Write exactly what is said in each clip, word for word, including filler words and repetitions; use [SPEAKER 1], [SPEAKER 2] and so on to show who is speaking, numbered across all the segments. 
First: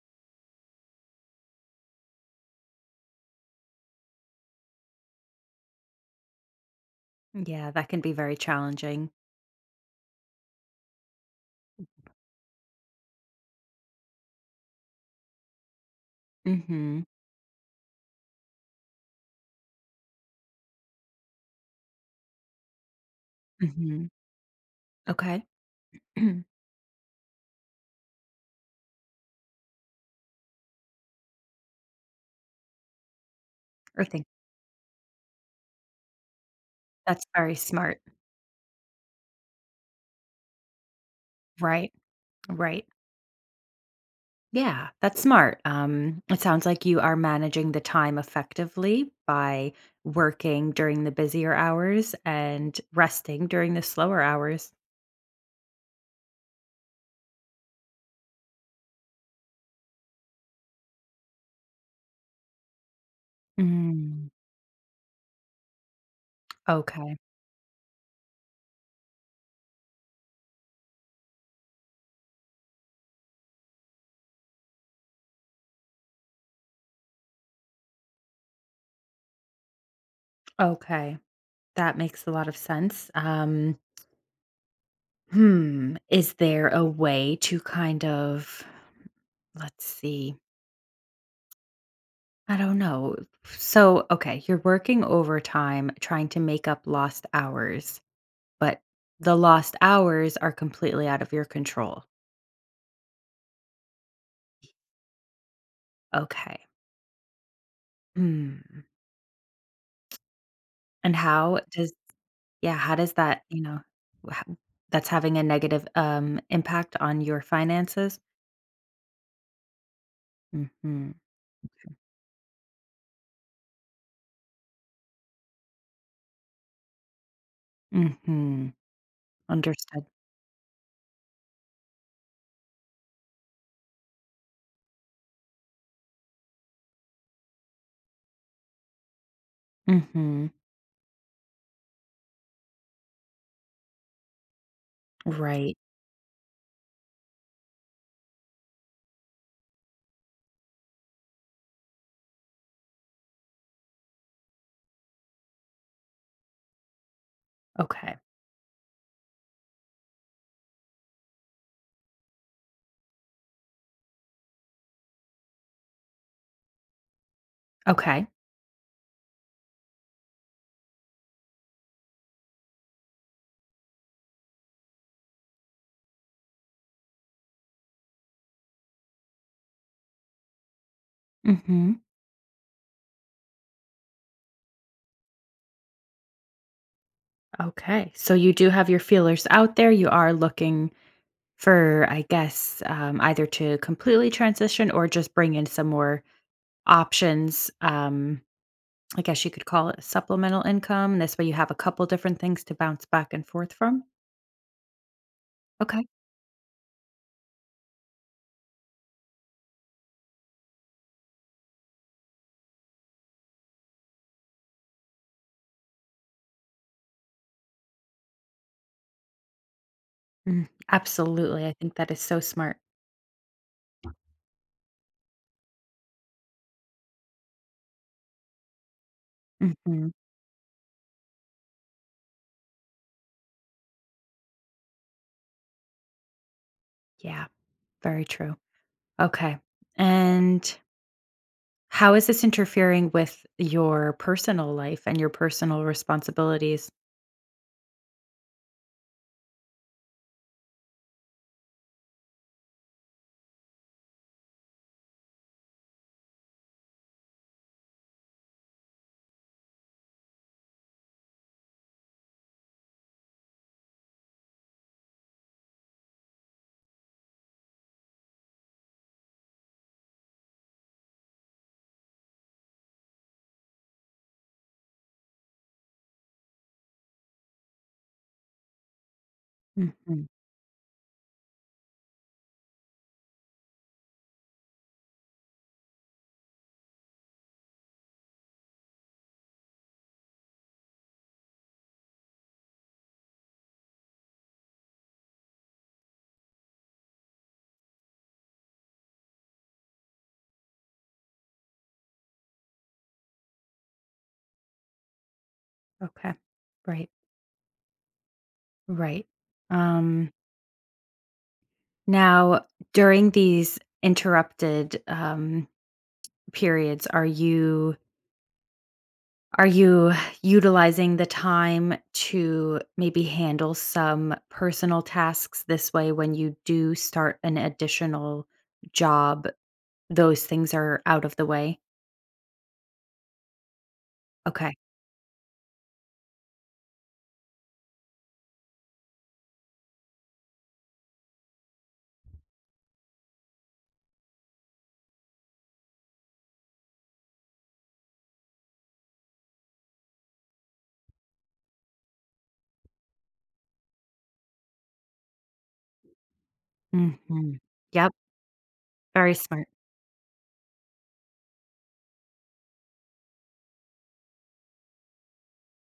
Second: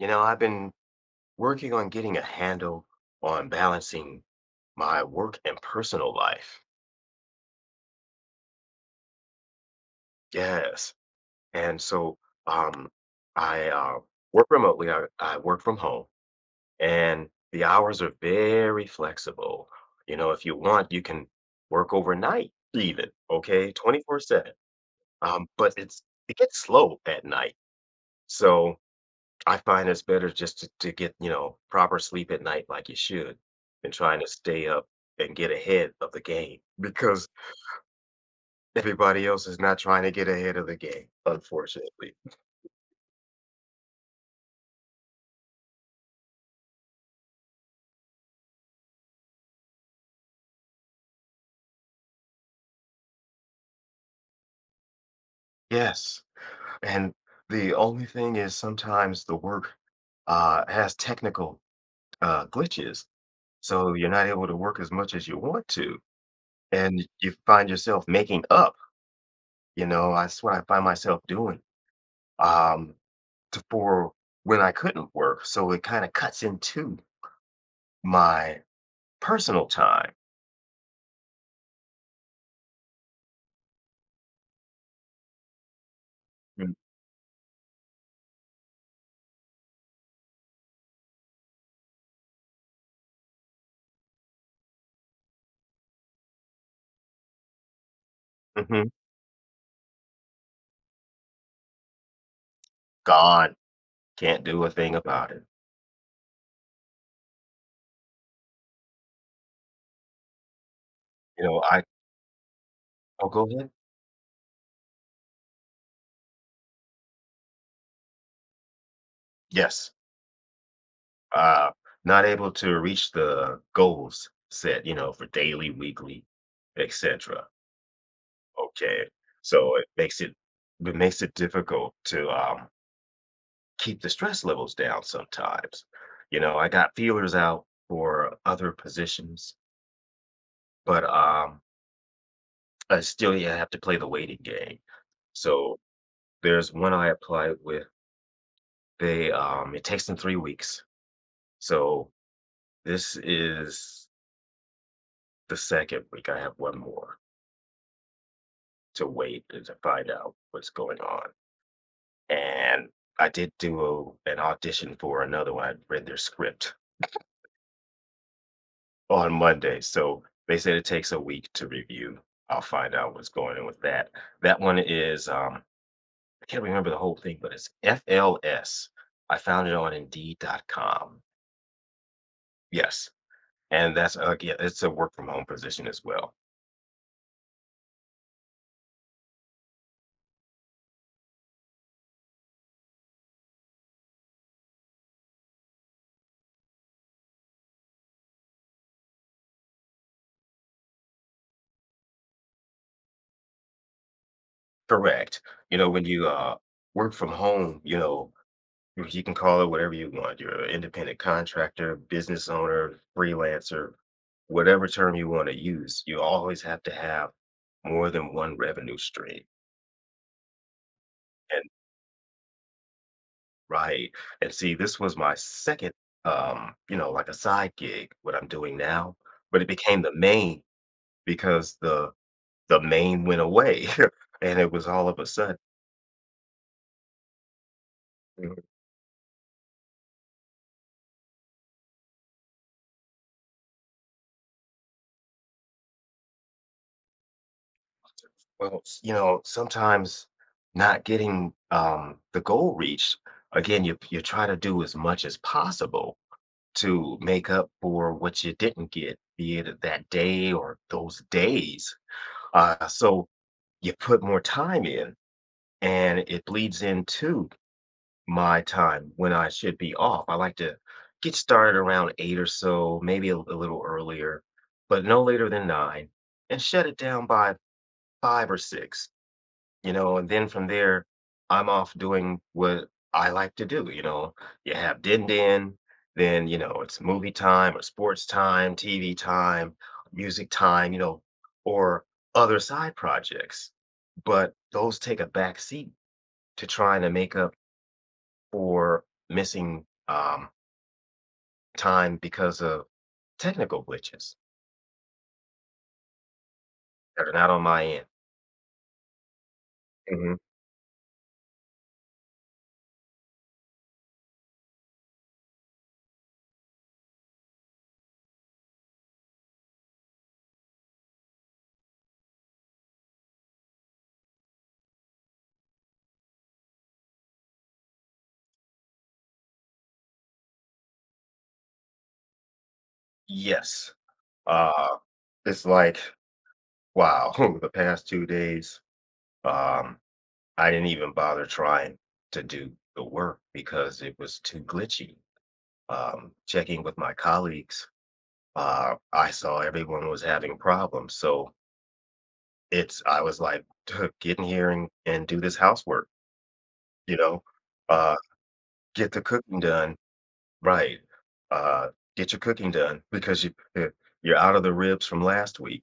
[SPEAKER 1] You know, I've been working on getting a handle on balancing my work and personal life.
[SPEAKER 2] Yeah, that can be very challenging.
[SPEAKER 1] Yes. And so um I uh work remotely. I, I work from home
[SPEAKER 2] Mhm.
[SPEAKER 1] and the hours are very flexible. You know, if you want, you can work overnight even, okay,
[SPEAKER 2] Mhm.
[SPEAKER 1] twenty four seven.
[SPEAKER 2] Okay.
[SPEAKER 1] Um, but it's it gets slow at night. So I find it's better just to to get, you know, proper sleep at night like you should than
[SPEAKER 2] Or
[SPEAKER 1] trying
[SPEAKER 2] think
[SPEAKER 1] to stay up and get ahead of the game
[SPEAKER 2] that's
[SPEAKER 1] because
[SPEAKER 2] very smart.
[SPEAKER 1] everybody else is not trying to get ahead of the game,
[SPEAKER 2] Right.
[SPEAKER 1] unfortunately.
[SPEAKER 2] Right. Yeah, that's smart. Um, it sounds like you are managing the time effectively by working during the busier hours and resting during the slower hours.
[SPEAKER 1] Yes. And the only thing is sometimes the work uh, has technical uh, glitches. So you're not
[SPEAKER 2] Mm.
[SPEAKER 1] able to work as much as you want to, and
[SPEAKER 2] Okay.
[SPEAKER 1] you find yourself making up, you know, that's what I find myself doing, um, to for when I couldn't work, so it kinda cuts into my personal time.
[SPEAKER 2] Okay. That makes a lot of sense. Um, hmm. Is there
[SPEAKER 1] Mm,
[SPEAKER 2] a way to kind of, let's see, I don't know. So, okay, you're working overtime trying to make up lost hours, but
[SPEAKER 1] mhm,
[SPEAKER 2] the lost hours are completely out of your control.
[SPEAKER 1] gone, can't do a thing about it.
[SPEAKER 2] Okay. Hmm. And
[SPEAKER 1] You
[SPEAKER 2] how
[SPEAKER 1] know, I
[SPEAKER 2] does yeah, how does
[SPEAKER 1] Oh,
[SPEAKER 2] that,
[SPEAKER 1] go
[SPEAKER 2] you
[SPEAKER 1] ahead.
[SPEAKER 2] know, wha- that's having a negative um impact on your finances?
[SPEAKER 1] Yes,
[SPEAKER 2] Mhm.
[SPEAKER 1] uh, not able to reach the goals set, you know, for daily, weekly, et cetera.
[SPEAKER 2] Mhm.
[SPEAKER 1] Okay, so it
[SPEAKER 2] Understood.
[SPEAKER 1] makes it it makes it difficult to, um keep the stress levels down sometimes. You know, I got feelers out for other positions,
[SPEAKER 2] Mhm.
[SPEAKER 1] but um, I still yeah, have to play the waiting game.
[SPEAKER 2] Right.
[SPEAKER 1] So there's one I applied with. They um, it takes them three weeks. So this is the second week. I have one more
[SPEAKER 2] Okay.
[SPEAKER 1] to wait and to find out what's going on. And I did do a, an audition for another one. I read their script
[SPEAKER 2] Okay.
[SPEAKER 1] on Monday. So they said it takes a week to review. I'll find out what's going on with that. That one is um I can't remember the whole thing, but it's F L S. I found it on indeed dot com.
[SPEAKER 2] Mhm.
[SPEAKER 1] Yes, and that's uh, yeah, it's a work from home position as well.
[SPEAKER 2] Okay. So you do have your feelers out there. You are looking for, I guess, um, either to completely transition or just bring in some more options. Um, I guess you could call it supplemental income. This way you have a couple different things to bounce back and forth from.
[SPEAKER 1] Correct. You know, when
[SPEAKER 2] Okay.
[SPEAKER 1] you uh work from home, you know you you can call it whatever you want. You're an independent contractor, business owner, freelancer, whatever term you want to use. You always have to have more than one revenue stream.
[SPEAKER 2] Mm, absolutely.
[SPEAKER 1] And
[SPEAKER 2] I think that is so smart.
[SPEAKER 1] right. And see, this was my second, um, you know, like a side gig, what I'm doing now, but it became
[SPEAKER 2] Hmm.
[SPEAKER 1] the main because the the main went away. And it was all of a sudden,
[SPEAKER 2] Yeah, very
[SPEAKER 1] you know,
[SPEAKER 2] true. Okay. And how is this interfering with your personal life and your personal responsibilities?
[SPEAKER 1] well, s- you know, sometimes not getting um the goal reached, again, you you try to do as much as possible to make up for what you didn't get, be it that day or those days. Uh so you put more time in and it bleeds into my time when I should be off. I like to get started around eight or so, maybe a, a little earlier, but no later than nine, and shut it down by five or six, you know.
[SPEAKER 2] Hmm.
[SPEAKER 1] And then from there, I'm off doing what I like to do, you know. You have din din, then, you know, it's movie time or sports time, T V time, music time, you know, or other side projects. But those take a back seat to trying to make up for missing, um, time because of technical glitches
[SPEAKER 2] Okay. Right.
[SPEAKER 1] that are not on my end.
[SPEAKER 2] Right. Um,
[SPEAKER 1] Mhm.
[SPEAKER 2] Now, during these interrupted um, periods, are you are you utilizing the time to maybe handle some personal tasks this way when you do start an additional job, those things are out of the way?
[SPEAKER 1] Yes.
[SPEAKER 2] Okay.
[SPEAKER 1] Uh, it's like, wow, the past two days, um, I didn't even bother trying to do the work because it was too glitchy. Um, checking with my colleagues, uh, I saw everyone was having problems, so it's I was like, "Getting here and and do this housework," you know?
[SPEAKER 2] Mhm. Yep,
[SPEAKER 1] Uh Get the
[SPEAKER 2] very
[SPEAKER 1] cooking
[SPEAKER 2] smart.
[SPEAKER 1] done, right. Uh, get your cooking done because you you're you're out of the ribs from last week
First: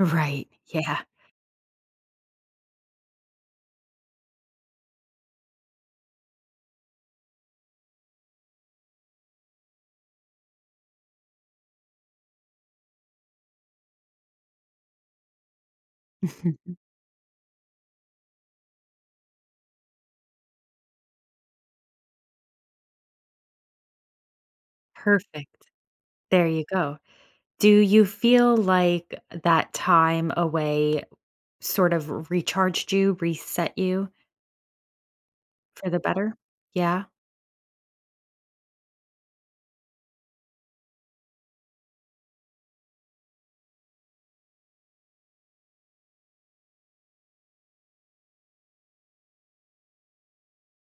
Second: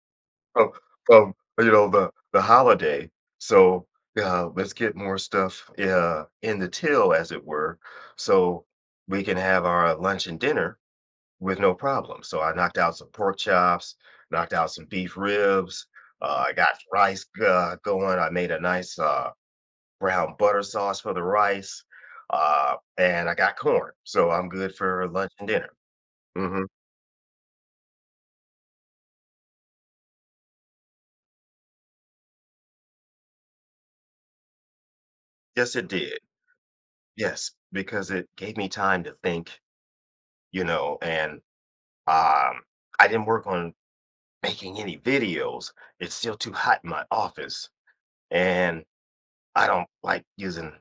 [SPEAKER 2] Right.
[SPEAKER 1] from
[SPEAKER 2] Yeah.
[SPEAKER 1] from, you know, the the holiday. So, uh, let's get more stuff, uh, in the till, as it were, so we can have our lunch and dinner with no problem. So I knocked out some pork chops, knocked out some beef ribs, uh, I got rice, uh, going, I made a nice, uh brown butter sauce for the rice, uh, and I got corn, so I'm good for lunch and
[SPEAKER 2] Perfect.
[SPEAKER 1] dinner.
[SPEAKER 2] There you
[SPEAKER 1] Mhm.
[SPEAKER 2] go. Do you feel like that time away Sort of recharged you, reset you
[SPEAKER 1] Yes, it
[SPEAKER 2] for the
[SPEAKER 1] did.
[SPEAKER 2] better? Yeah?
[SPEAKER 1] Yes, because it gave me time to think, you know, and, um, I didn't work on making any videos. It's still too hot in my office, and I don't like using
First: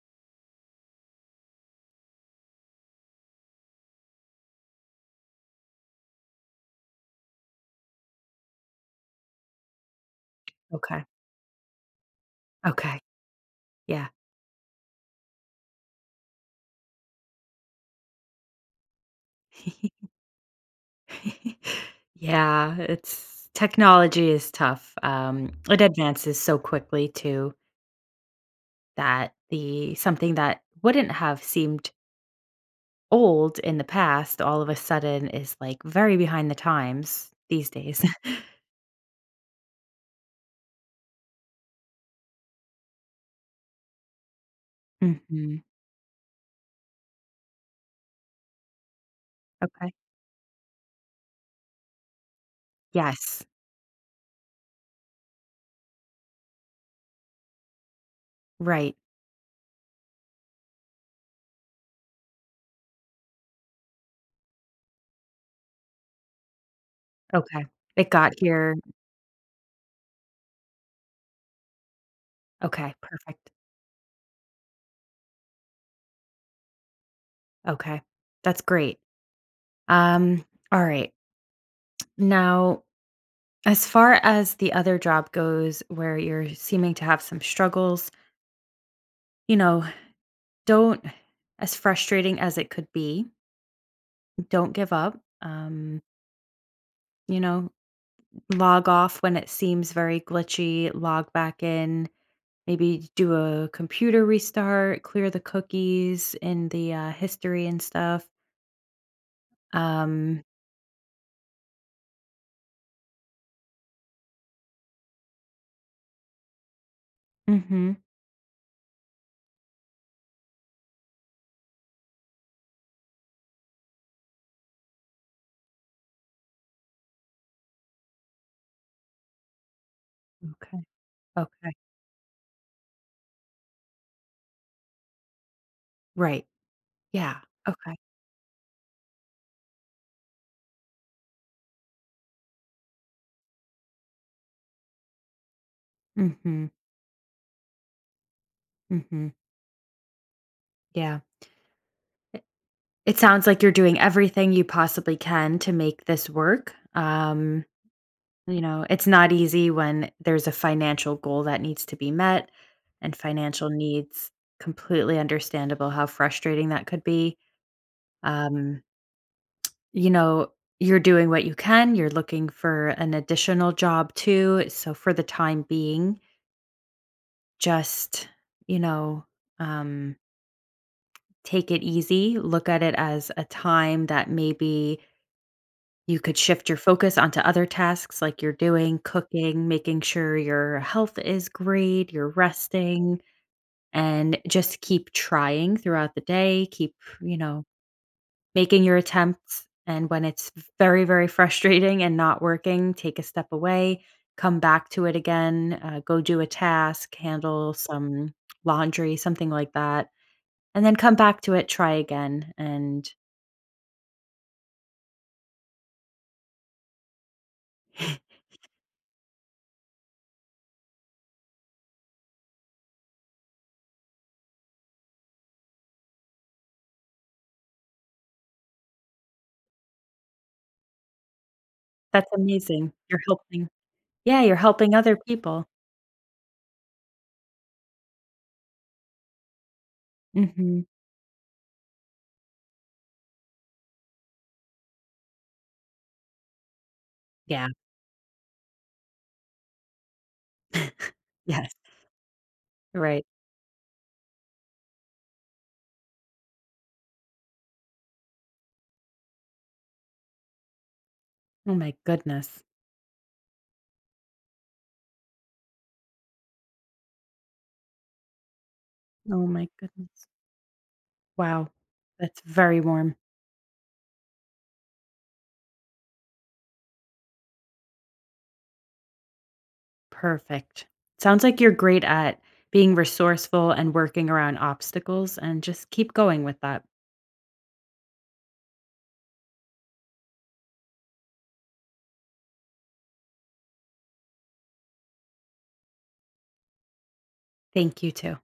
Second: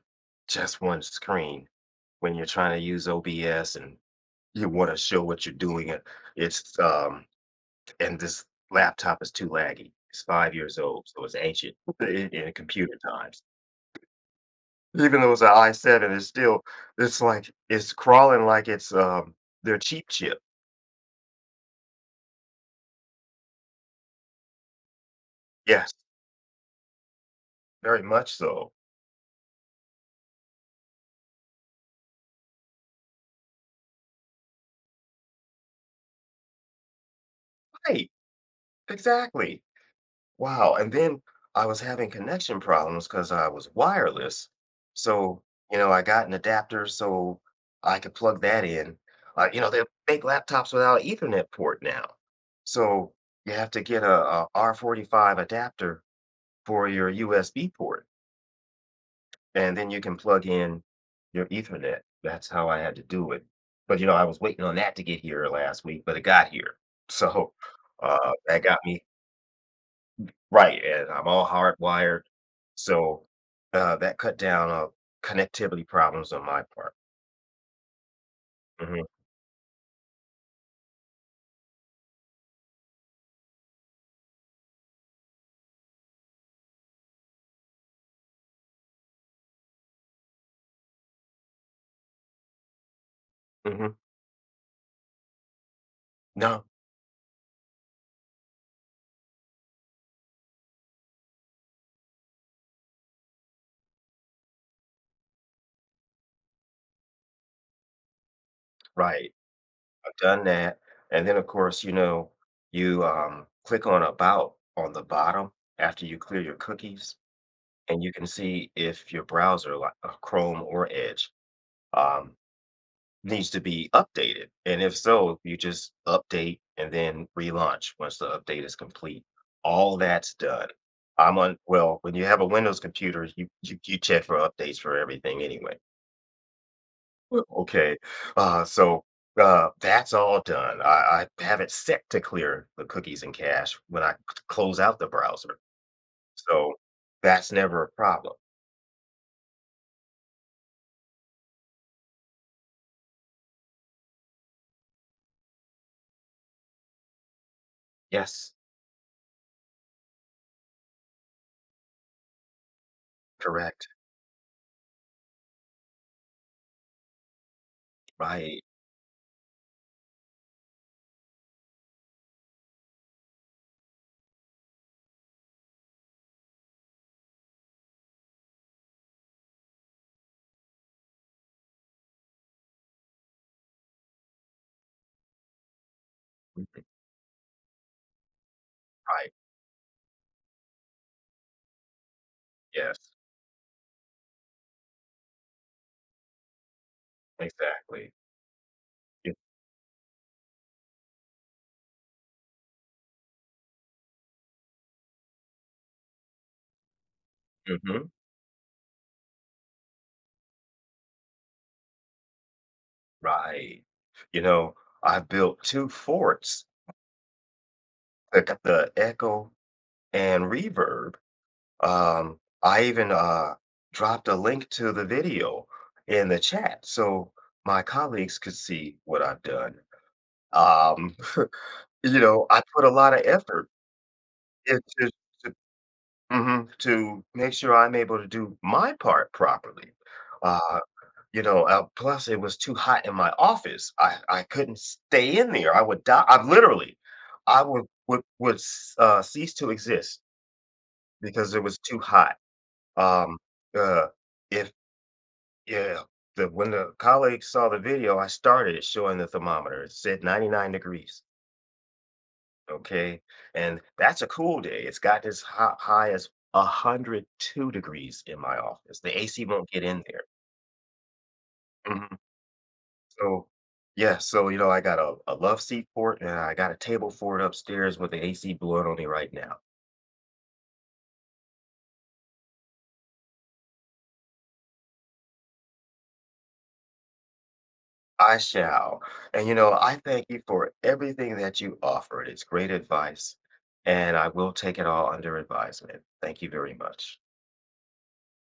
[SPEAKER 1] just one screen when you're trying to use O B S and you wanna show what you're doing. It it's, um and this laptop is too laggy. It's five years
[SPEAKER 2] Okay.
[SPEAKER 1] old, so it's ancient in in computer
[SPEAKER 2] Okay.
[SPEAKER 1] times.
[SPEAKER 2] Yeah.
[SPEAKER 1] Even though it's an I i7, it's still it's like it's crawling like it's, um, their cheap chip.
[SPEAKER 2] Yeah, it's technology is tough, um, it
[SPEAKER 1] Yes,
[SPEAKER 2] advances so quickly too
[SPEAKER 1] very much so.
[SPEAKER 2] that the something that wouldn't have seemed old in the past all of a sudden is, like, very behind the times these days.
[SPEAKER 1] Right, exactly. Wow, and then I was having connection problems because I was wireless. So,
[SPEAKER 2] Mhm.
[SPEAKER 1] you know, I got an adapter so I could plug that in. Uh, you know, they
[SPEAKER 2] Okay.
[SPEAKER 1] make laptops without Ethernet port now. So
[SPEAKER 2] Yes.
[SPEAKER 1] you have to get a, a R forty five adapter for your U S B port,
[SPEAKER 2] Right.
[SPEAKER 1] and then you can plug in your Ethernet. That's how I had to do it. But you know, I was waiting on that to get here last week, but it got here. So
[SPEAKER 2] Okay. It
[SPEAKER 1] uh,
[SPEAKER 2] got
[SPEAKER 1] that
[SPEAKER 2] here.
[SPEAKER 1] got me Right, and I'm all hardwired,
[SPEAKER 2] Okay,
[SPEAKER 1] so,
[SPEAKER 2] perfect.
[SPEAKER 1] uh, that cut down on connectivity problems on my part.
[SPEAKER 2] Okay. That's great.
[SPEAKER 1] Mhm,
[SPEAKER 2] Um, all right. Now, as far as the other job goes, where you're seeming to have some struggles, you know, don't, as frustrating as it could be,
[SPEAKER 1] mhm.
[SPEAKER 2] don't give up. Um,
[SPEAKER 1] No,
[SPEAKER 2] you know, log off when it seems very glitchy, log back in, maybe do a computer restart, clear the cookies in the uh, history and stuff.
[SPEAKER 1] right, I've
[SPEAKER 2] Um,
[SPEAKER 1] done that, and then, of course, you know, you, um, click on About on the bottom after you clear your cookies,
[SPEAKER 2] hmm
[SPEAKER 1] and you can see if your browser, like, uh, Chrome or Edge, um, needs to be updated. And if so, you just update and then relaunch once the update is complete. All that's done.
[SPEAKER 2] Okay.
[SPEAKER 1] I'm on,
[SPEAKER 2] Okay.
[SPEAKER 1] well, when you have a Windows computer, you, you, you check for updates for everything anyway.
[SPEAKER 2] Right. Yeah.
[SPEAKER 1] Well,
[SPEAKER 2] Okay.
[SPEAKER 1] okay. Uh, so uh, that's all done. I, I have it set to clear the cookies and cache when I c- close out the browser.
[SPEAKER 2] Mm-hmm.
[SPEAKER 1] So that's never a problem.
[SPEAKER 2] Mm-hmm. Yeah. It sounds like you're doing everything you possibly can to make this work. Um,
[SPEAKER 1] Yes,
[SPEAKER 2] you know, it's not easy when there's a financial goal that needs to be met and financial
[SPEAKER 1] correct.
[SPEAKER 2] needs. Completely understandable how frustrating that could be.
[SPEAKER 1] Right.
[SPEAKER 2] Um, you know, you're doing what you can. You're looking for an additional job too. So for the time being, just, you know, um, take it easy. Look at it as a time that maybe You could shift your
[SPEAKER 1] Mhm.
[SPEAKER 2] focus onto other tasks like you're doing,
[SPEAKER 1] Right.
[SPEAKER 2] cooking, making sure your health is great, you're
[SPEAKER 1] Yes,
[SPEAKER 2] resting, and just keep trying throughout the day. Keep, you know,
[SPEAKER 1] exactly.
[SPEAKER 2] making your
[SPEAKER 1] Yeah.
[SPEAKER 2] attempts. And when it's very, very frustrating and not working, take a step away, come back to it again, uh, go do a task, handle
[SPEAKER 1] Mhm.
[SPEAKER 2] some laundry, something like that, and then come back to it, try again. And
[SPEAKER 1] Right. You know, I built two forts that got the echo and reverb. Um, I even, uh, dropped a link to the video in the chat so my colleagues could see what I've done. Um, you
[SPEAKER 2] that's
[SPEAKER 1] know, I put a
[SPEAKER 2] amazing.
[SPEAKER 1] lot
[SPEAKER 2] You're
[SPEAKER 1] of effort
[SPEAKER 2] helping. Yeah, you're helping
[SPEAKER 1] into
[SPEAKER 2] other
[SPEAKER 1] to
[SPEAKER 2] people.
[SPEAKER 1] Mhm, to make sure I'm able to do my part properly. Uh
[SPEAKER 2] Mhm.
[SPEAKER 1] You know, uh, plus it was too hot in my office. I I couldn't stay in there. I would die. I literally, I
[SPEAKER 2] Yeah.
[SPEAKER 1] would would would s- uh, cease to exist because it
[SPEAKER 2] Yes.
[SPEAKER 1] was too hot.
[SPEAKER 2] Right.
[SPEAKER 1] Um, uh, if yeah, the when the colleagues saw the video, I started showing the thermometer. It said ninety nine degrees.
[SPEAKER 2] Oh my goodness.
[SPEAKER 1] Okay, and that's a cool day. It's got as high, high as a hundred and two degrees in my office. The A C
[SPEAKER 2] Oh my
[SPEAKER 1] won't get in there.
[SPEAKER 2] goodness. Wow.
[SPEAKER 1] Mhm.
[SPEAKER 2] That's very warm.
[SPEAKER 1] So, yeah, so you know, I got a, a love seat for it, and I got a table for it upstairs with the A C blowing on me right now.
[SPEAKER 2] Perfect. Sounds like you're great at being resourceful and working around obstacles and just keep going with that.
[SPEAKER 1] I shall. And you know, I thank you for everything that you offered. It's great advice, and I will take it all under advisement. Thank you very much.
[SPEAKER 2] Thank you too.